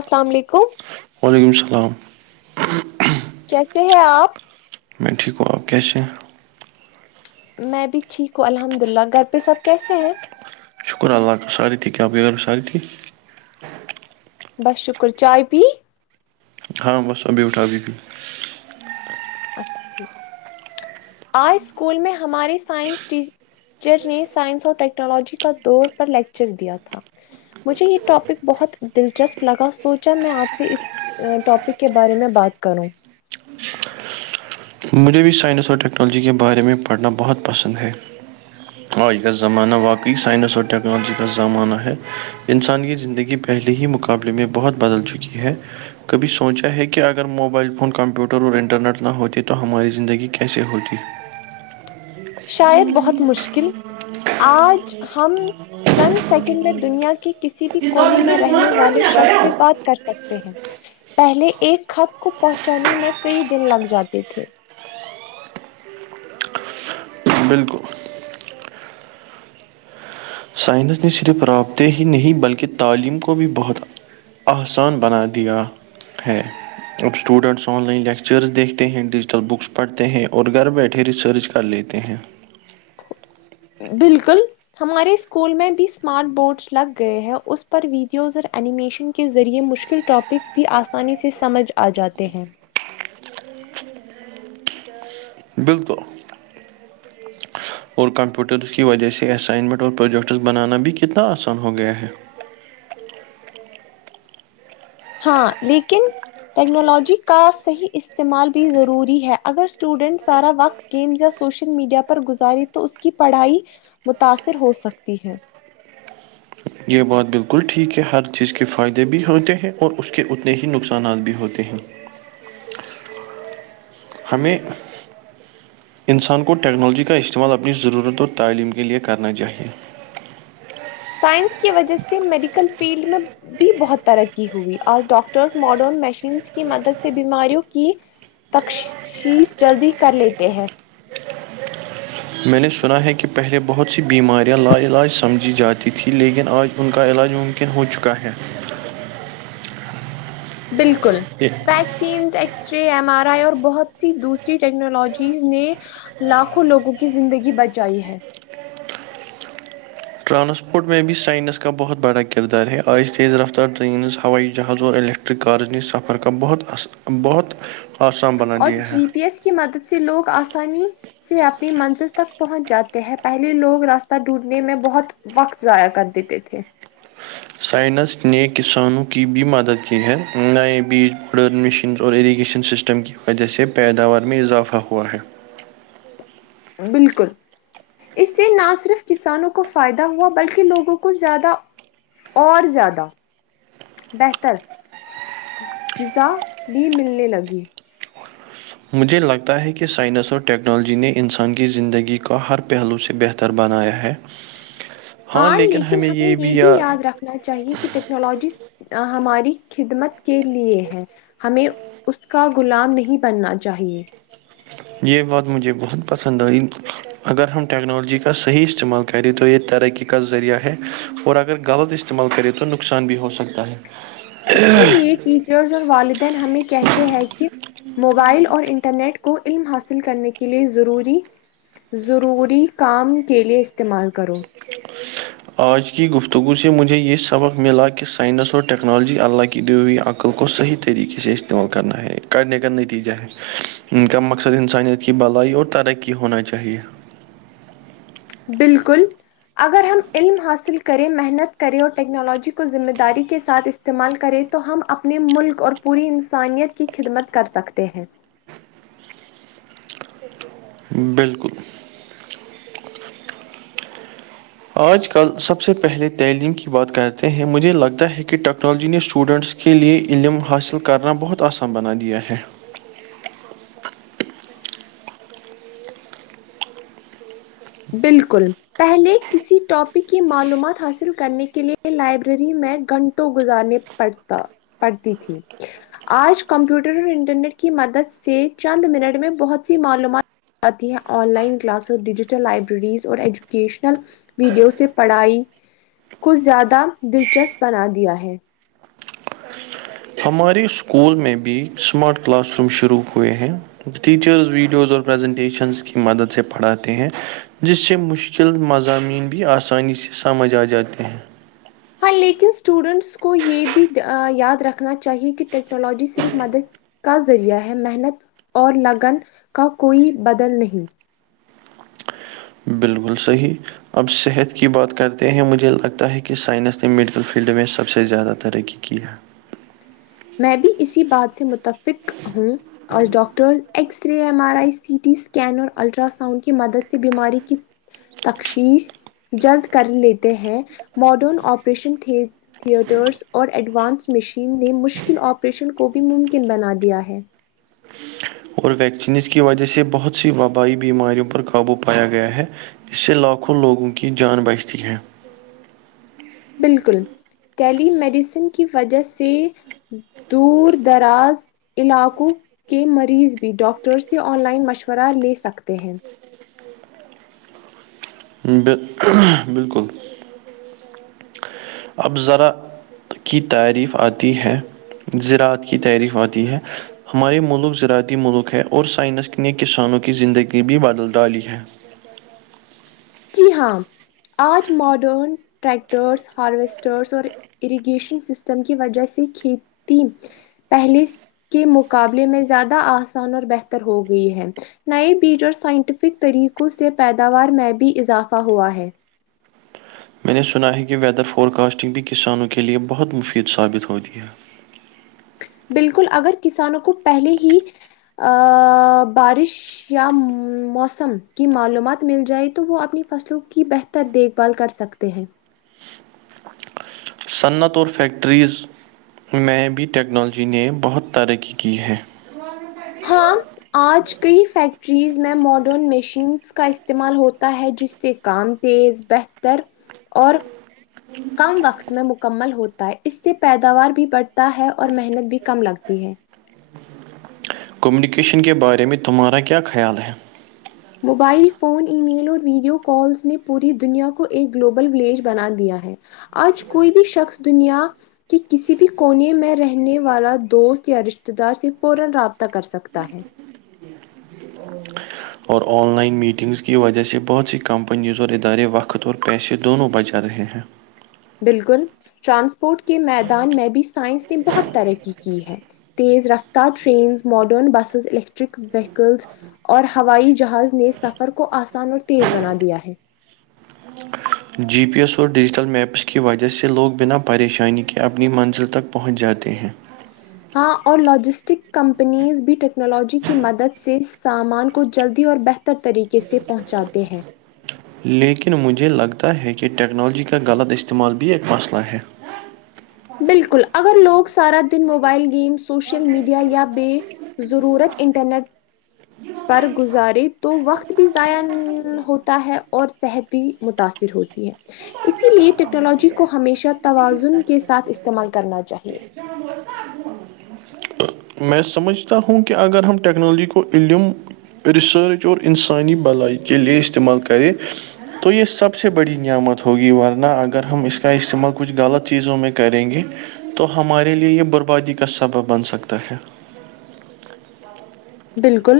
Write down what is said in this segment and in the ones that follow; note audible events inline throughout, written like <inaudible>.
السلام علیکم وعلیکم السلام کیسے ہے آپ میں ٹھیک ہوں آپ کیسے ہیں میں بھی ٹھیک ہوں الحمد للہ گھر پہ سب کیسے ہیں شکر اللہ کا ساری تھی کیا ساری تھی بس شکر چائے پی ہاں بس ابھی اٹھا ابھی بھی اچھا ٹھیک آج اسکول میں ہماری سائنس ٹی چر نے سائنس اور ٹیکنالوجی کا دور پر لیکچر دیا تھا مجھے یے ٹاپک بہت دلچسپ لگا سوچا میں آپ سے اس ٹاپک کے بارے میں بات کروں مجھے بھی سائنس اور ٹیکنالوجی کے بارے میں پڑھنا بہت پسند ہے آج کا زمانہ واقعی سائنس اور ٹیکنالوجی کا زمانہ ہے انسان کی زندگی پہلے ہی مقابلے میں بہت بدل چکی ہے کبھی سوچا ہے کہ اگر موبائل فون کمپیوٹر اور انٹرنیٹ نہ ہوتے تو تو ہماری زندگی کیسے ہوتی شاید بہت مشکل آج ہم چند سیکنڈ میں دنیا کے کسی بھی کونے میں رہنے والے شخص سے بات کر سکتے ہیں پہلے ایک خط کو پہنچانے میں کئی دن لگ جاتے تھے بالکل سائنس نے صرف رابطے ہی نہیں بلکہ تعلیم کو بھی بہت آسان بنا دیا ہے اب اسٹوڈینٹس آن لائن لیکچرس دیکھتے ہیں ڈیجیٹل بکس پڑھتے ہیں اور گھر بیٹھے ریسرچ کر لیتے ہیں بالکل ہمارے اسکول میں بھی اسمارٹ بورڈس لگ گئے ہیں اس پر ویڈیوز اور اینیمیشن کے ذریعے مشکل ٹاپکس بھی آسانی سے سمجھ آ جاتے ہیں بالکل اور کمپیوٹر کی وجہ سے اسائنمنٹ اور پروجیکٹس بنانا بھی کتنا آسان ہو گیا ہے ہاں لیکن ٹیکنالوجی کا صحیح استعمال بھی ضروری ہے اگر اسٹوڈینٹ سارا وقت گیمز یا سوشل میڈیا پر گزاری تو اس کی پڑھائی متاثر ہو سکتی ہے یہ بات بالکل ٹھیک ہے ہر چیز کے فائدے بھی ہوتے ہیں اور اس کے اتنے ہی نقصانات بھی ہوتے ہیں ہمیں انسان کو ٹیکنالوجی کا استعمال اپنی ضرورت اور تعلیم کے لیے کرنا چاہیے سائنس کی وجہ سے میڈیکل فیلڈ میں بھی بہت ترقی ہوئی آج ڈاکٹرس ماڈرن مشینس کی مدد سے بیماریوں کی تخشیش جلدی کر لیتے ہیں میں نے سنا ہے کہ پہلے بہت سی بیماریاں لا علاج سمجھی جاتی تھی لیکن آج ان کا علاج مم کن ہو چکا ہے بالکل but vaccines x ray M R I اور بہت سی دوسری ٹیکنالوجیز نے لاکھوں لوگوں کی زندگی بچائی ہے ٹرانسپورٹ میں بھی سائنس کا بہت بڑا کردار ہے آج تیز رفتار ٹرینز ہوائی جہاز اور الک ٹرک کارز سفر کا بہت ا بہت آسان بنا اور دیا ہے جی پی ایس کی مدد سے لوگ آسانی سے اپنی منزل تک پہنچ جاتے ہیں پہلے لوگ راستہ ڈھونڈنے میں بہت وقت ضائع کر دیتے تھے سائنس نے کسانوں کی بھی مدد کی ہے نئے بیج بر مشین اور اریگیشن سسٹم کی وجہ سے پیداوار میں اضافہ ہوا ہے بالکل اس سے نہ صرف کسانوں کو فائدہ ہوا بلکہ لوگوں کو زیادہ اور زیادہ بہتر غذا بھی ملنے لگی مجھے لگتا ہے کہ سائنس اور ٹیکنالوجی نے انسان کی زندگی کا ہر پہلو سے بہتر تر بنایا ہے ہاں لیکن ہمیں یہ بھی یاد رکھنا چاہیے کہ ٹیکنالوجیز ہماری خدمت کے لیے ہے ہمیں اس کا غلام نہیں بننا چاہیے یہ بات مجھے بہت پسند آئی اگر ہم ٹیکنالوجی کا صحیح استعمال کریں تو یہ ترقی کا ذریعہ ہے اور اگر غلط استعمال کرے تو نقصان بھی ہو سکتا ہے اسی لیے ٹیچرس اور والدین ہمیں کہتے ہیں کہ موبائل اور انٹرنیٹ کو علم حاصل کرنے کے لیے ضروری ضروری کام کے لیے استعمال کرو آج کی گفتگو سے مجھے یہ سبق ملا کہ سائنس اور ٹیکنالوجی اللہ کی دی ہوئی عقل کو صحیح طریقے سے استعمال کرنا ہے کرنے کا نتیجہ ہے ان کا مقصد انسانیت کی بھلائی اور ترقی ہونا چاہیے بالکل اگر ہم علم حاصل کریں محنت کریں اور ٹیکنالوجی کو ذمہ داری کے ساتھ استعمال کریں تو ہم اپنے ملک اور پوری انسانیت کی خدمت کر سکتے ہیں بالکل آج کل سب سے پہلے تعلیم کی بات کرتے ہیں مجھے لگتا ہے کہ ٹیکنالوجی نے اسٹوڈنٹس کے لیے علم حاصل کرنا بہت آسان بنا دیا ہے بالکل پہلے کسی ٹاپک کی معلومات حاصل کرنے کے لیے لائبریری میں گھنٹوں گزارنے پڑھتا پڑھتی تھی آج کمپیوٹر اور انٹرنیٹ کی مدد سے چند منٹ میں بہت سی معلومات آتی ہے آن لائن کلاس اور ڈیجیٹل لائبرریز اور ایجوکیشنل ویڈیو سے پڑھائی کو زیادہ دلچسپ بنا دیا ہے ہمارے اسکول میں بھی اسمارٹ کلاس روم شروع ہوئے ہیں ٹیچرز ویڈیوز اور پریزنٹیشنس کی مدد سے پڑھاتے ہیں جس سے مشکل مضامین بھی آسانی سے سمجھ آ جاتے ہیں ہاں لیکن اسٹوڈنٹس کو یہ بھی دھ یاد رکھنا چاہیے کہ ٹیکنالوجی صرف مدد کا ذریعہ ہے محنت اور لگن کا کوئی بدل نہیں بالکل صحیح اب صحت کی بات کرتے ہیں مجھے لگتا ہے کہ سائنس نے میڈیکل فیلڈ میں سب سے زیادہ ترقی کیا میں بھی اسی بات سے متفق ہوں اور doctor x X-ray M R I C T scan اور الٹرا ساؤنڈ کی مدد سے بیماری کی تشخیص جلد کر لیتے ہیں ماڈرن آپریشن تھی تھیئٹرس اور ایڈوانس مشین نے مشکل آپریشن کو بھی ممکن بنا دیا ہے اور ویکسینس کی وجہ سے بہت سی وبائی بیماریوں پر قابو پایا گیا ہے اس سے لاکھوں لوگوں کی جان بچتی ہے بالکل ٹیلی میڈیسن کی وجہ سے دور دراز علاقوں کے مریض بھی ڈاکٹر سے آن لائن مشورہ لے سکتے ہیں بل بالکل اب ذرا کی تعریف آتی ہے زراعت کی تعریف آتی ہے ہمارے ملک زراعتی ملک ہے اور سائنس نے کسانوں کی زندگی بھی بدل دالی ہے جی ہاں آج ماڈرن ٹریکٹرس ہارویسٹرس اور اریگیشن سسٹم کی وجہ سے کھیتی پہلے کے مقابلے میں زیادہ آسان اور بہتر ہو گئی ہے نئے بیج اور سائنٹیفک طریقوں سے پیداوار میں بھی اضافہ ہوا ہے میں نے سنا ہے کہ ویدر فورکاسٹنگ بھی کسانوں کے لیے بہت مفید ثابت ہوتی ہے بالکل اگر کسانوں کو پہلے ہی بارش یا موسم کی معلومات مل جائے تو وہ اپنی فصلوں کی بہتر دیکھ بھال کر سکتے ہیں صنعت اور فیکٹریز میں بھی ٹیکنالوجی نے بہت ترقی کی ہے <unintelligible> ہاں آج کئی فیکٹریز میں ماڈرن مشینس کا استعمال ہوتا ہے جس سے کام تیز بہتر اور کم وقت میں مکمل ہوتا ہے اس سے پیداوار بھی بڑھتا ہے اور محنت بھی کم لگتی ہے کمیونیکیشن کے بارے میں تمہارا کیا خیال ہے موبائل فون ای میل اور ویڈیو کالس نے پوری دنیا کو ایک گلوبل ولیج بنا دیا ہے آج کوئی بھی شخص دنیا کہ کسی بھی کونے میں رہنے والا دوست یا رشتے دار سے فورا رابطہ کر سکتا ہے <inaudible> اور آن لائن میٹنگز کی وجہ سے بہت سی کمپنیز اور ادارے وقت اور پیسے دونوں بچا رہے ہیں بالکل ٹرانسپورٹ کے میدان میں بھی سائنس نے بہت ترقی کی ہے تیز رفتار trains modern buses electric vehicles اور ہوائی جہاز نے سفر کو آسان اور تیز بنا دیا ہے جی پی ایس اور ڈیجیٹل میپس کی وجہ سے لوگ بنا پریشانی کے اپنی منزل تک پہنچ جاتے ہیں ہاں اور لاجسٹک کمپنیز بھی ٹیکنالوجی کی مدد سے اس سامان کو جلدی اور بہتر تر طریقے سے پہنچاتے ہیں لیکن مجھے لگتا ہے کہ ٹیکنالوجی کا غلط استعمال بھی ایک مسئلہ ہے بالکل اگر لوگ سارا دن موبائل گیم سوشل میڈیا یا بے ضرورت انٹرنیٹ پر گزارے تو وقت بھی ضائع ہوتا ہے اور صحت بھی متاثر ہوتی ہے اسی لیے ٹیکنالوجی کو ہمیشہ توازن کے ساتھ استعمال کرنا چاہیے میں سمجھتا ہوں کہ اگر ہم ٹیکنالوجی کو علم ریسرچ اور انسانی بھلائی کے لئے استعمال کرے تو یے سب سے بڑی نعمت ہوگی ورنہ اگر ہم اس کا استعمال کچھ غلط چیزوں میں کریں گے تو ہمارے لیے یے بربادی کا سبب بن سکتا ہے بالکل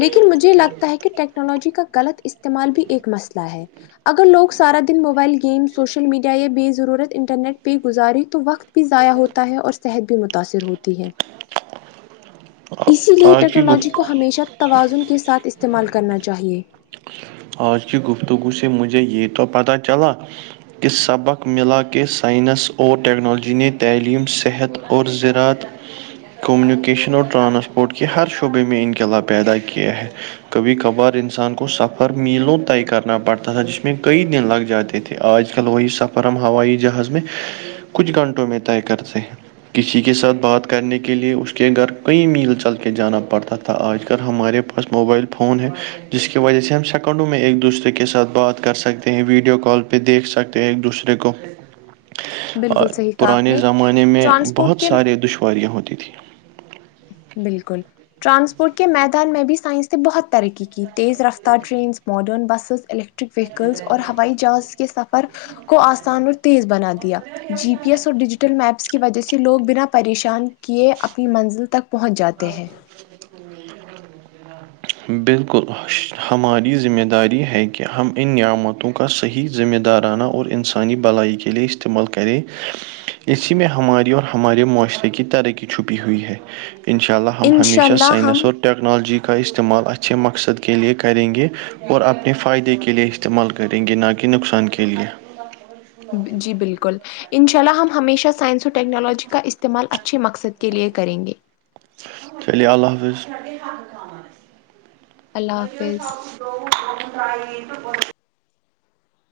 لیکن مجھے لگتا ہے کی ٹیکنالوجی کا غلط استعمال بھی ایک مسئلہ ہے اگر لوگ سارا دن موبائل گیم سوشل میڈیا بے ضرورت انٹرنیٹ پے گزارے تو وقت بھی ضائع ہوتا ہے اور صحت بھی متاثر ہوتی ہے ج اسی لیے ٹیکنالوجی کو ہمیشہ توازن کے ساتھ استعمال کرنا چاہیے آج کی گفتگو سے مجھے یے تو پتہ چلا ی سبق ملا کہ سائنس اور ٹیکنالوجی نے تعلیم صحت اور زراعت کمیونکیشن اور ٹرانسپورٹ کے ہر شعبے میں انقلاب پیدا کیا ہے کبھی کبھار انسان کو سخت پر میلوں طے کرنا پڑتا تھا جس میں کئی دن لگ جاتے تھے آج کل وہی سب اور ہم ہوائی جہاز میں کچھ گھنٹوں میں طے کرتے ہیں کسی کے ساتھ بات کرنے کے لیے اس کے گھر کہیں میل چل کے جانا پڑتا تھا آج کل ہمارے موبائل فون ہے جس کی وجہ سے ہم سب سیکنڈوں میں ایک دوسرے کے ساتھ بات کر سکتے ہیں ویڈیو کال پہ دیکھ سکتے ہیں ایک دوسرے کو بالکل صحیح کہا آپ پرانے نے زمانے میں ٹرانسپورٹ بہت کے سارے دشواریاں ہوتی تھیں بالکل ٹرانسپورٹ کے میدان میں بھی سائنس نے بہت ترقی کی تیز رفتار ٹرینس ماڈرن بسز الٹ الیکٹرک وہیکلس اور ہوائی جہاز کے سفر کو آسان اور تیز بنا دیا جی پی ایس اور ڈیجیٹل میپس کی وجہ سے لوگ بنا پریشان کیے اپنی منزل تک پہنچ جاتے ہاں <unintelligible> بالکل ہماری ذمہ داری ہے کہ ہم ان نعمتوں کا صحیح ذمہ دارانہ اور انسانی بلائی کے لئے استعمال کرے اسی میں ہماری اور ہمارے معاشرے کی ترقی چھپی ہوئی ہے انشاء اللہ ہم ہم انشاء ہمیشہ اللہ سائنس ہم اور ٹیکنالوجی کا استعمال اچھے مقصد کے لیے کریں گے اور اپنے فائدے کے لیے استعمال کریں گے نہ کہ نقصان کے لیے جی بالکل انشاء اللہ ہم ہمیشہ سائنس اور ٹیکنالوجی کا استعمال اچھے مقصد کے لیے کریں گے چلیے اللہ حافظ اللہ حافظ ئی تو ب <unintelligible>